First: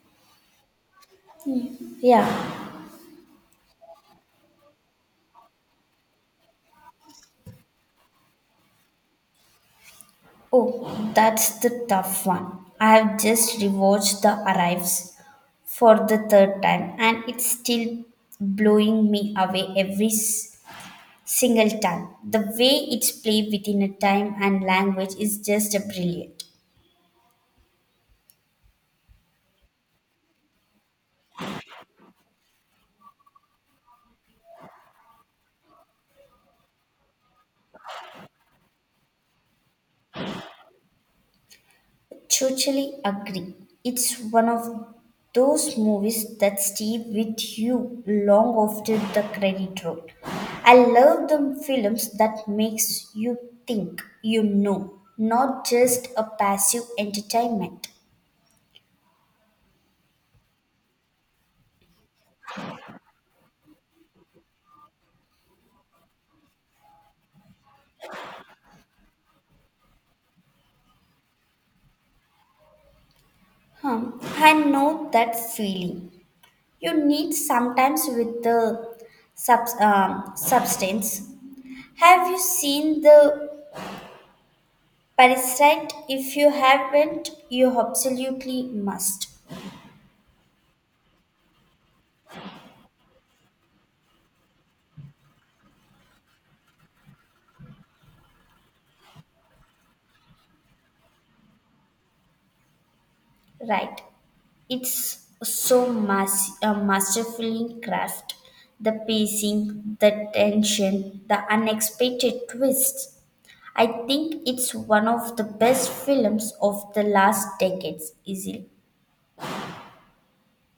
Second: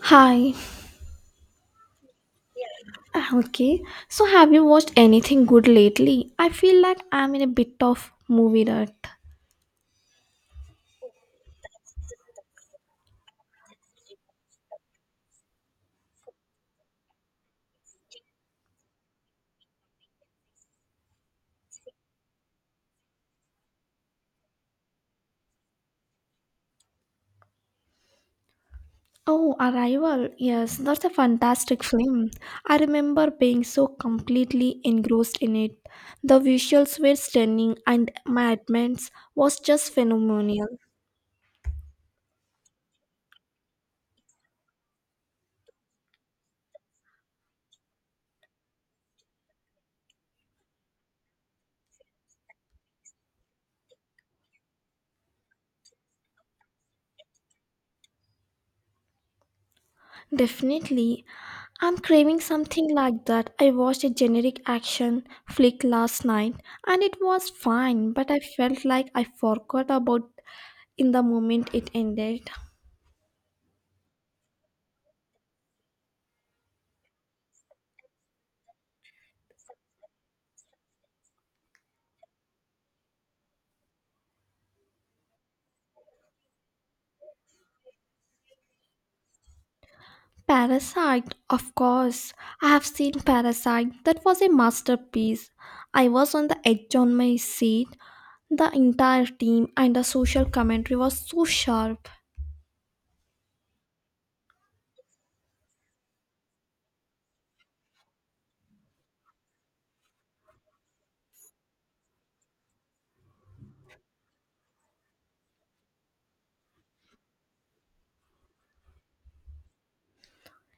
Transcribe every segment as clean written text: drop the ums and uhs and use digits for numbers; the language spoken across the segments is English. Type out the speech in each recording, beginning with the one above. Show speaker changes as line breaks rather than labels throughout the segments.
Hi.
Yeah.
Okay. So have you watched anything good lately? I feel like I'm in a bit of movie rut.
Oh, that's the tough one. I have just rewatched The Arrives for the third time and it's still blowing me away every s- single time. The way it's played within a time and language is just a brilliant.
Oh, Arrival. Yes, that's a fantastic film. I remember being so completely engrossed in it. The visuals were stunning and my admittance was just phenomenal.
Totally agree. It's one of those movies that stay with you long after the credit roll. I love the films that makes you think, you know, not just a passive entertainment.
Definitely. I'm craving something like that. I watched a generic action flick last night and it was fine, but I felt like I forgot about in the moment it ended.
Hmm, I know that feeling. You need sometimes with the substance. Have you seen the parasite? If you haven't, you absolutely must.
Parasite, of course. I have seen Parasite. That was a masterpiece. I was on the edge on my seat. The entire team and the social commentary was so sharp.
Right. It's so masterfully craft. The pacing, the tension, the unexpected twists. I think it's one of the best films of the last decades, easily.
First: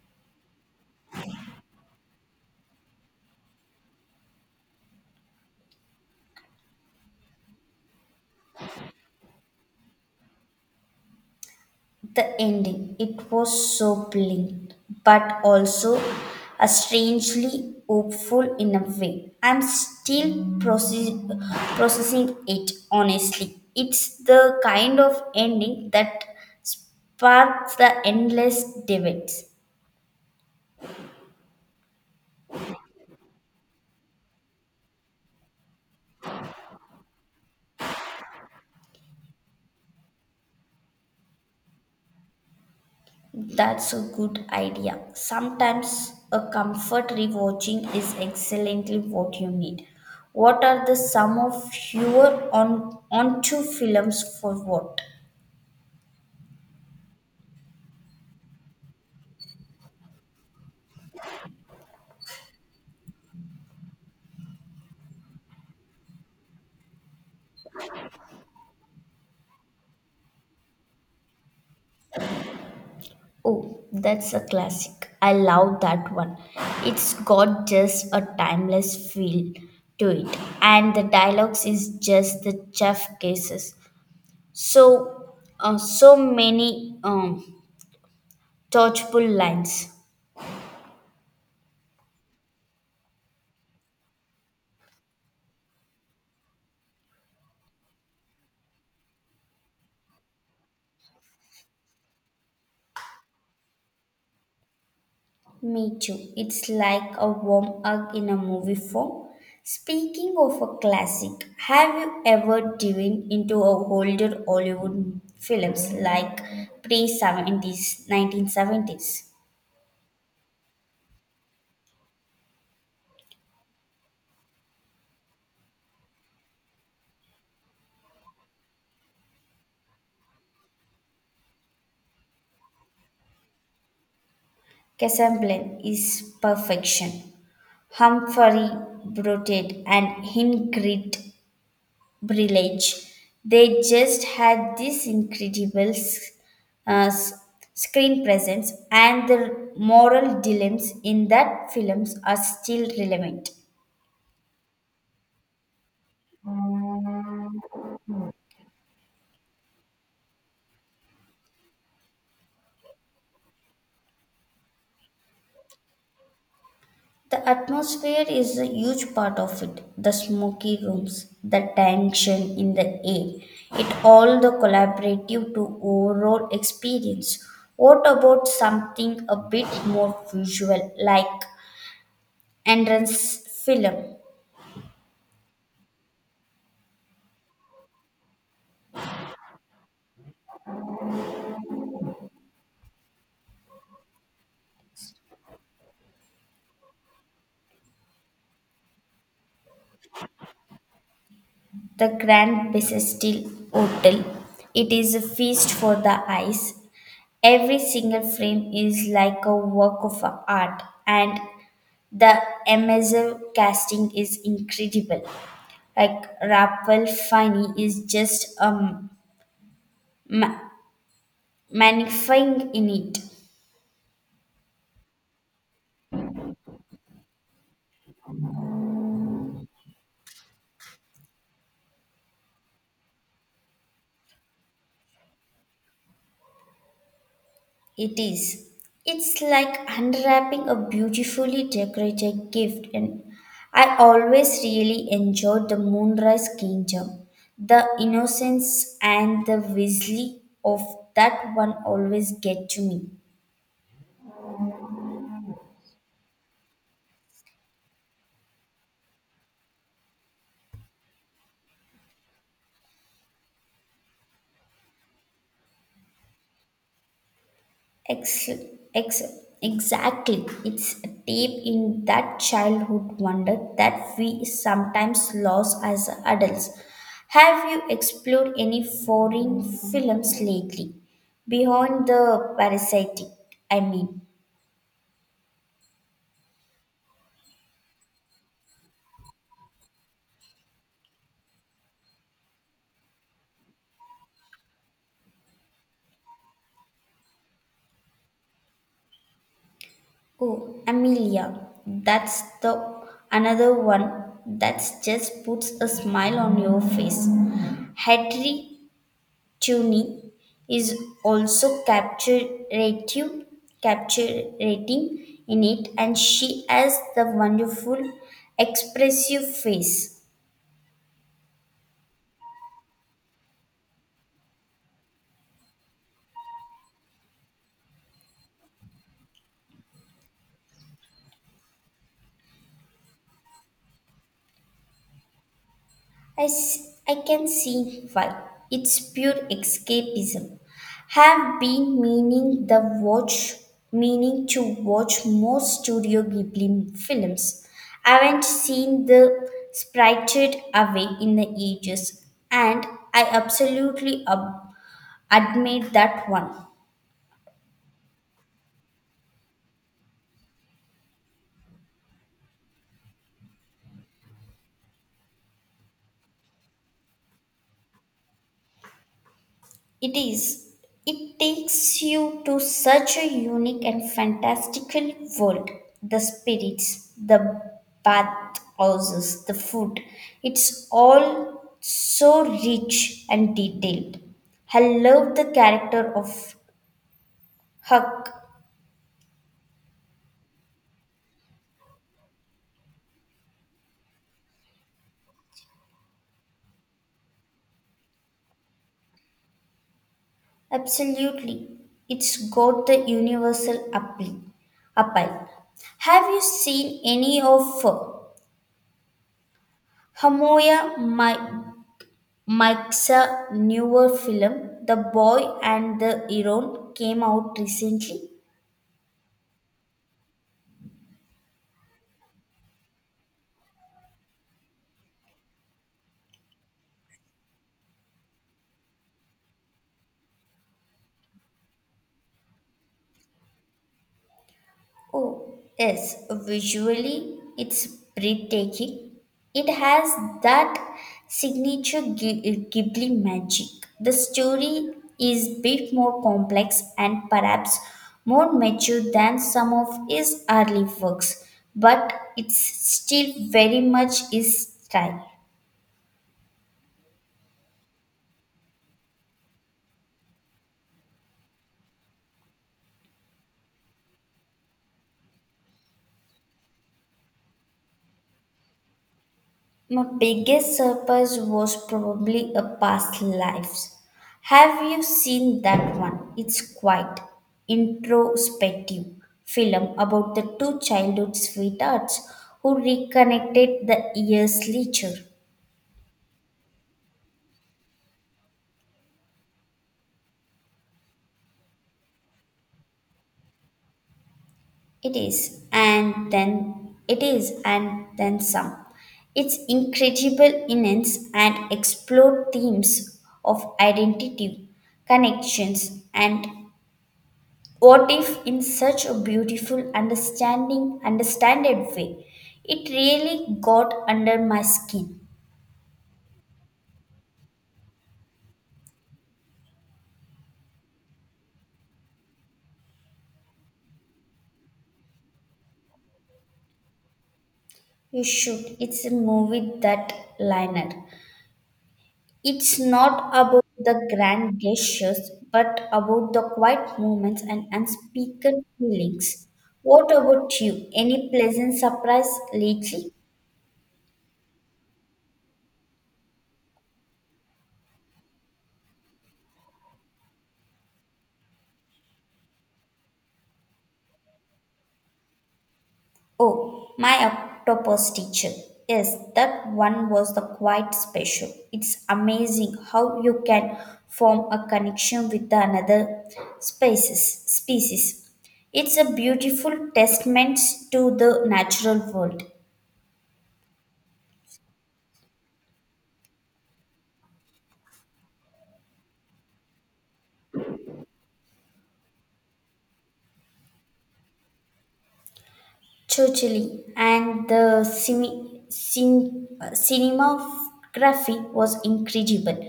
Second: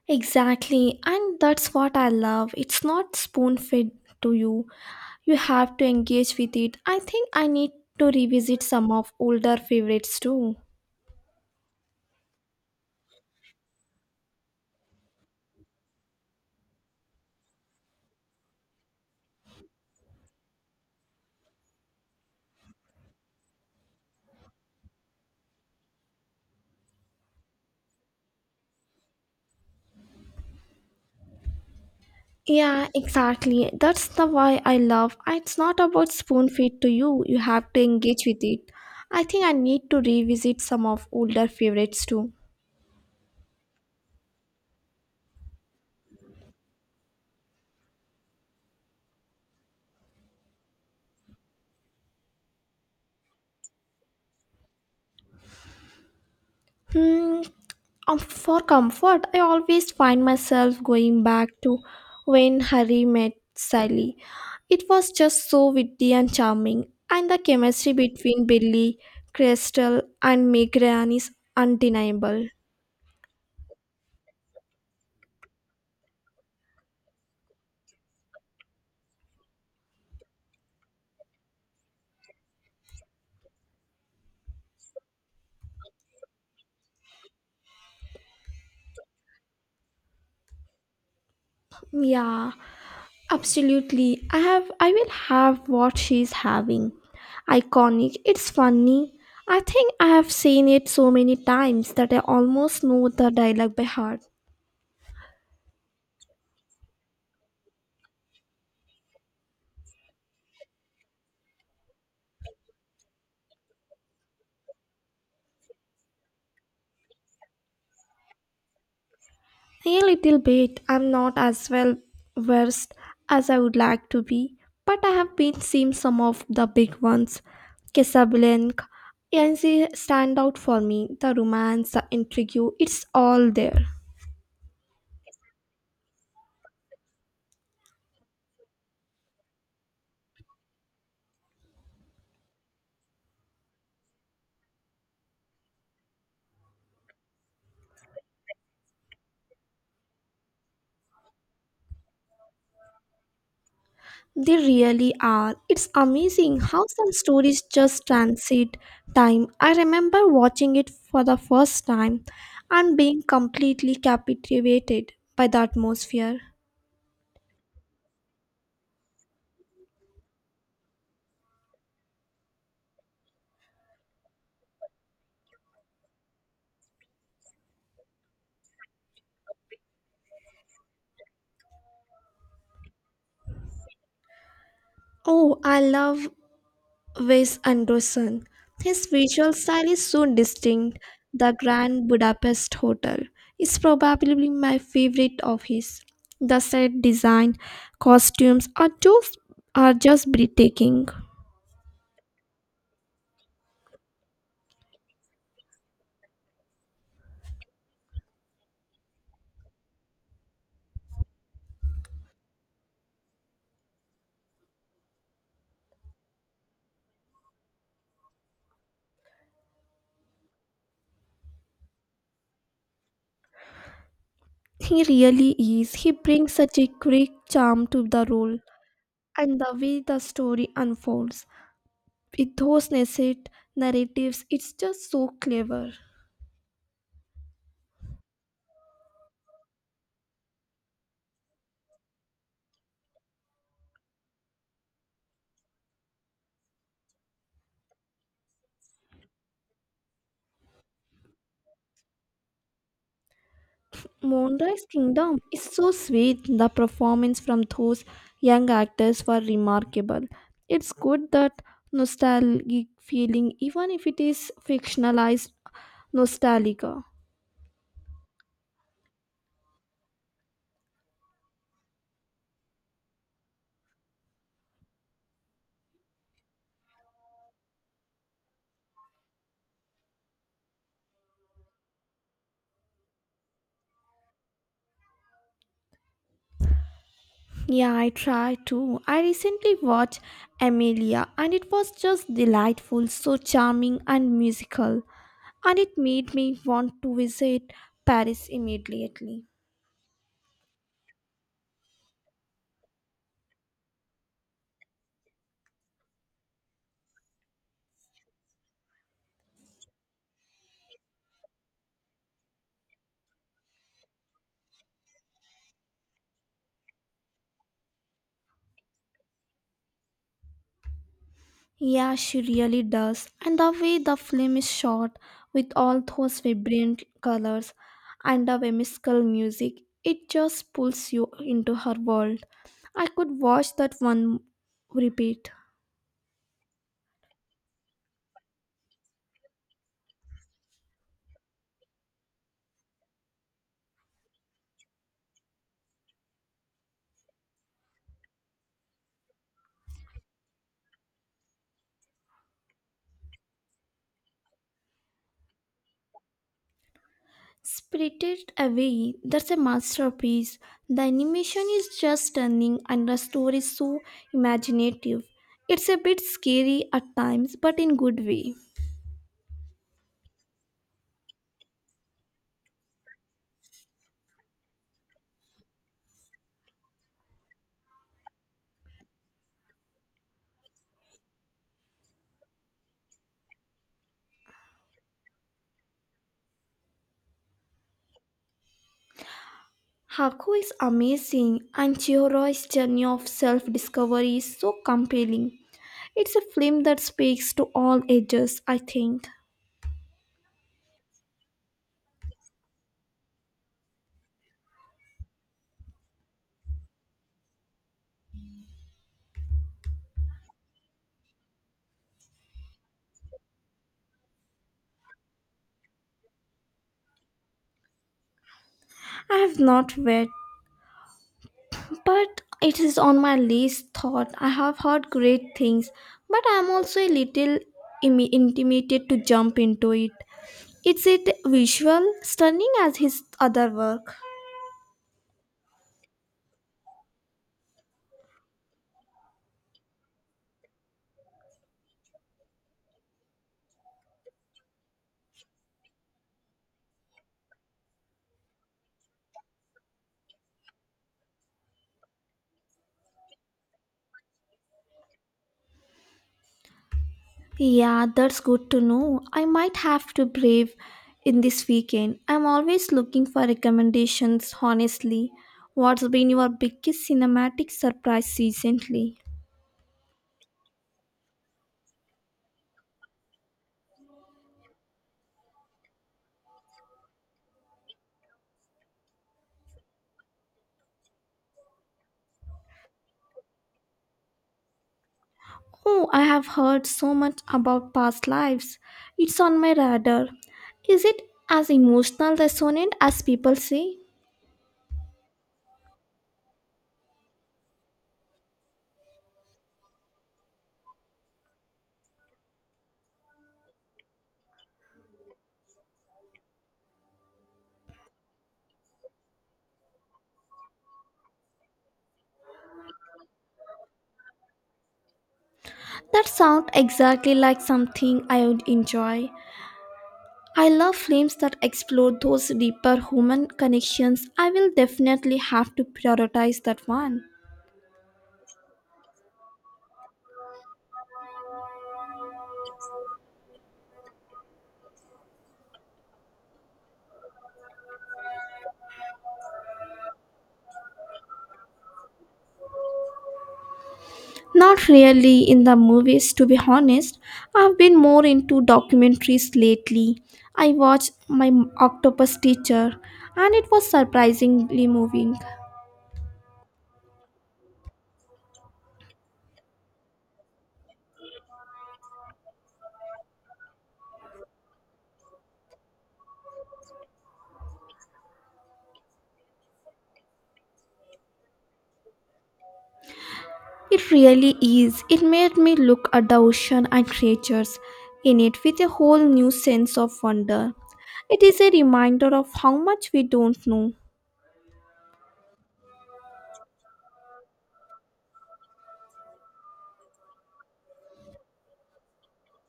Exactly, and that's what I love. It's not spoon fed to you. You have to engage with it. I think I need to revisit some of older favorites too.
The ending, it was so brilliant, but also a strangely hopeful in a way. I'm still processing it, honestly. It's the kind of ending that sparks the endless debates.
Yeah, exactly. That's the why I love. It's not about spoon feed to you. You have to engage with it. I think I need to revisit some of older favorites too.
That's a good idea. Sometimes a comfort rewatching is exactly what you need. What are the sum of your on onto films for what?
Hmm. For comfort, I always find myself going back to when Harry met Sally. It was just so witty and charming, and the chemistry between Billy, Crystal, and Megan is undeniable.
Oh, that's a classic. I love that one. It's got just a timeless feel to it, and the dialogues is just the chef cases. So many touchable lines.
Yeah, absolutely. I will have what she's having. Iconic. It's funny. I think I have seen it so many times that I almost know the dialogue by heart.
Me too. It's like a warm hug in a movie form. Speaking of a classic, have you ever dived into a older Hollywood films like pre 70s, 1970s?
A little bit. I'm not as well versed as I would like to be, but I have been seeing some of the big ones. Casablanca and they stand out for me. The romance, the intrigue, it's all there.
Casablanca is perfection. Humphrey brooded and Ingrid Brilage. They just had this incredible uh, s- screen presence, and the moral dilemmas in that films are still relevant.
They really are. It's amazing how some stories just transit time. I remember watching it for the first time and being completely captivated by the atmosphere.
The atmosphere is a huge part of it. The smoky rooms, the tension in the air, it all the collaborative to overall experience. What about something a bit more visual like entrance film,
Oh, I love Wes Anderson. His visual style is so distinct. The Grand Budapest Hotel is probably my favorite of his. The set design, costumes are just breathtaking.
The Grand Bassistil Hotel? It is a feast for the eyes. Every single frame is like a work of art, and the immersive casting is incredible. Like Raphael Fini is just ma- magnifying in it.
He really is. He brings such a great charm to the role and the way the story unfolds. With those nascent narratives, it's just so clever.
It is. It's like unwrapping a beautifully decorated gift, and I always really enjoyed the Moonrise Kingdom. The innocence and the whistling of that one always get to me.
Moonrise Kingdom is so sweet. The performance from those young actors were remarkable. It's good that nostalgic feeling, even if it is fictionalized nostalgia.
Ex- ex- exactly. It's deep in that childhood wonder that we sometimes lose as adults. Have you explored any foreign films lately? Beyond the parasitic, I mean.
Yeah, I try too. I recently watched Amelia and it was just delightful, so charming and musical. And it made me want to visit Paris immediately.
Oh, Amelia, that's the another one that's just puts a smile on your face. Hedry tuning is also captivating in it, and she has the wonderful expressive face.
Yeah, she really does. And the way the film is shot with all those vibrant colors and the whimsical music, it just pulls you into her world. I could watch that one repeat.
I can see why. It's pure escapism. Have been meaning to watch more Studio Ghibli films. Haven't seen the Sprited Away in the ages, and I absolutely admit that one.
Spirited Away, that's a masterpiece. The animation is just stunning and the story is so imaginative. It's a bit scary at times, but in good way.
It is, it takes you to such a unique and fantastical world. The spirits, the bathhouses, the food, it's all so rich and detailed. I love the character of Huck.
Haku is amazing and Chihiro's journey of self-discovery is so compelling. It's a film that speaks to all ages, I think.
Absolutely, it's got the universal appeal. Have you seen any of Hamoya my Mike's newer film, The Boy and the Heron, came out recently.
I have not read, but it is on my least thought. I have heard great things, but I am also a little intimidated to jump into it. Is it visual stunning as his other work?
Oh, yes, visually it's breathtaking. It has that signature Ghibli magic. The story is bit more complex and perhaps more mature than some of his early works, but it's still very much his style.
Yeah, that's good to know. I might have to brave in this weekend. I'm always looking for recommendations, honestly. What's been your biggest cinematic surprise recently?
My biggest surprise was probably a past lives. Have you seen that one? It's quite introspective film about the two childhood sweethearts who reconnected the years later.
Oh, I have heard so much about past lives. It's on my radar. Is it as emotional resonant as people say?
It is, and then it is, and then some. It's incredible innings and explore themes of identity, connections, and what if, in such a beautiful, understanded way, it really got under my skin?
That sounds exactly like something I would enjoy. I love films that explore those deeper human connections. I will definitely have to prioritize that one.
You should. It's a movie that liner. It's not about the grand gestures, but about the quiet moments and unspoken feelings. What about you? Any pleasant surprise lately?
Not really in the movies, to be honest. I've been more into documentaries lately. I watched My Octopus Teacher, and it was surprisingly moving.
Oh, my octopus teacher. Yes, that one was the quite special. It's amazing how you can form a connection with another species. It's a beautiful testament to the natural world.
It really is. It made me look at the ocean and creatures in it with a whole new sense of wonder. It is a reminder of how much we don't know.
Totally. And the cinematography was incredible.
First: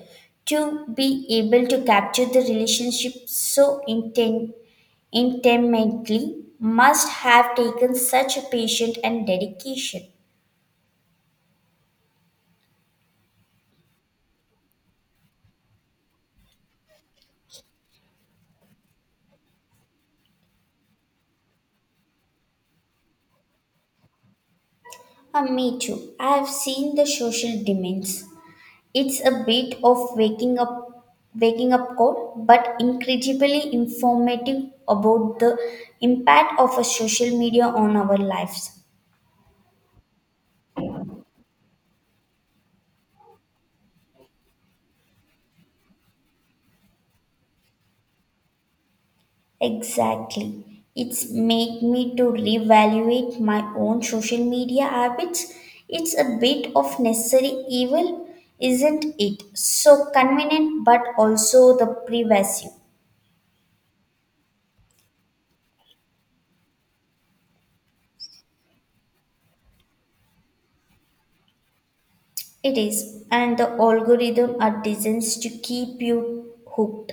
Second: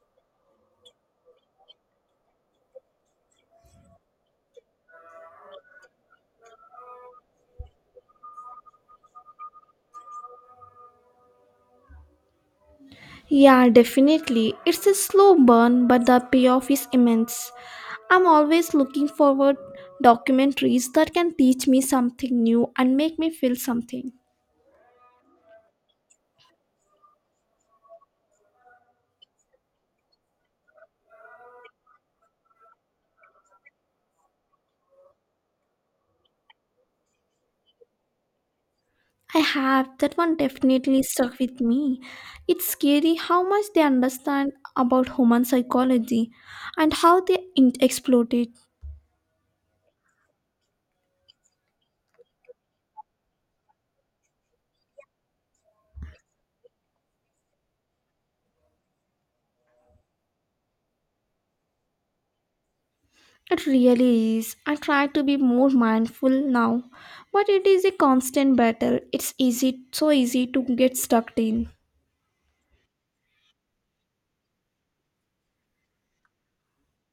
To be able to capture the relationship so intimately must have taken such a patience and dedication.
Yeah, definitely. It's a slow burn, but the payoff is immense. I'm always looking forward documentaries that can teach me something new and make me feel something.
Ah, me too. I have seen the social demands. It's a bit of waking up call, but incredibly informative about the impact of a social media on our lives.
I have. That one definitely stuck with me. It's scary how much they understand about human psychology and how they exploit it.
Exactly. It's made me to reevaluate my own social media habits. It's a bit of necessary evil, isn't it? So convenient but also the pervasive.
It really is. I try to be more mindful now, but it is a constant battle. It's easy, so easy to get stuck in.
It is, and the algorithm are designed to keep you hooked.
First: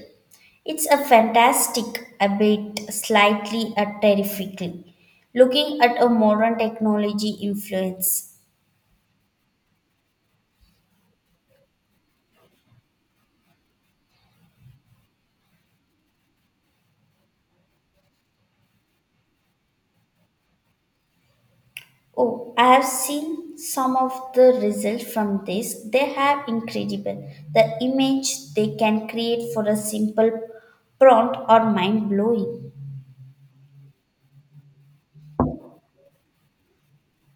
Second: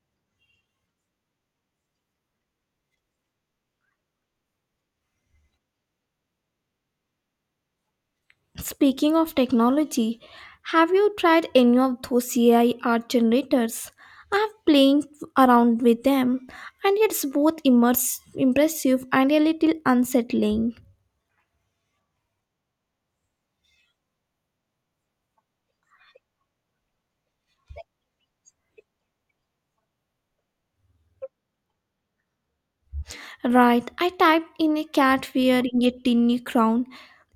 It's a fantastic, a bit slightly a terrifically, looking at a modern technology influence.
Speaking of technology, have you tried any of those AI art generators? I've playing around with them, and it's both impressive and a little unsettling.
Oh, I have seen some of the results from this. They have incredible. The image they can create for a simple prompt are mind blowing.
Right, I typed in a cat wearing a tiny crown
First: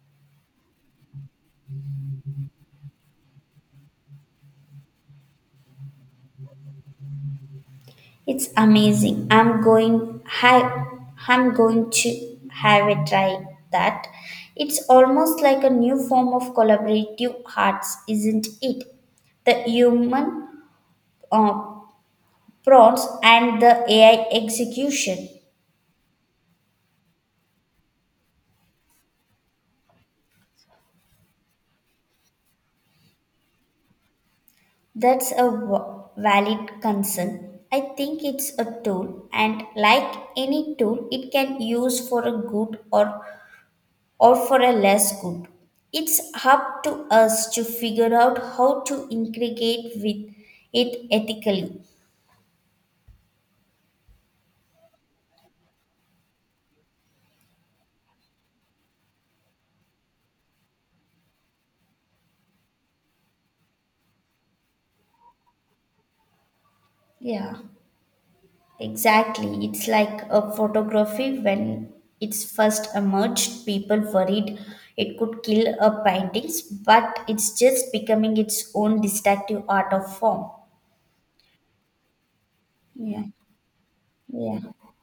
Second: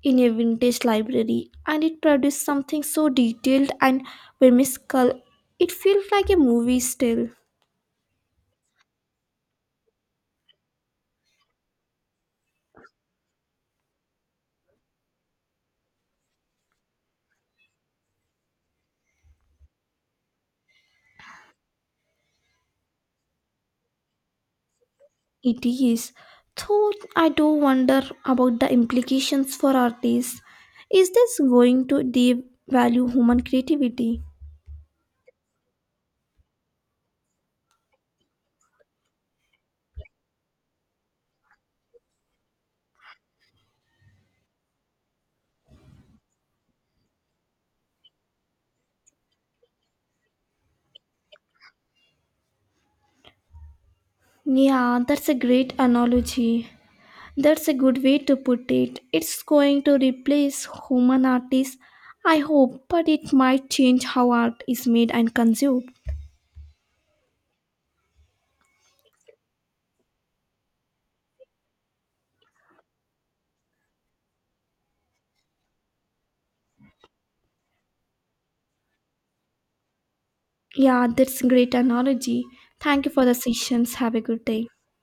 in a vintage library, and it produced something so detailed and whimsical. It feels like a movie still.
It's amazing. I'm going to have a try that. It's almost like a new form of collaborative arts, isn't it? The human uh, prompts and the AI execution.
It is, though I do wonder about the implications for artists. Is this going to devalue human creativity?
That's a valid concern. I think it's a tool, and like any tool, it can use for a good or for a less good. It's up to us to figure out how to integrate with it ethically.
Yeah, that's a great analogy. That's a good way to put it. It's going to replace human artists, I hope, but it might change how art is made and consumed.
Yeah, exactly. It's like a photography when it's first emerged, people worried it could kill a paintings, but it's just becoming its own distinctive art of form.
Yeah, that's a great analogy. Thank you for
Yeah,
the sessions. Have a good day.
yeah.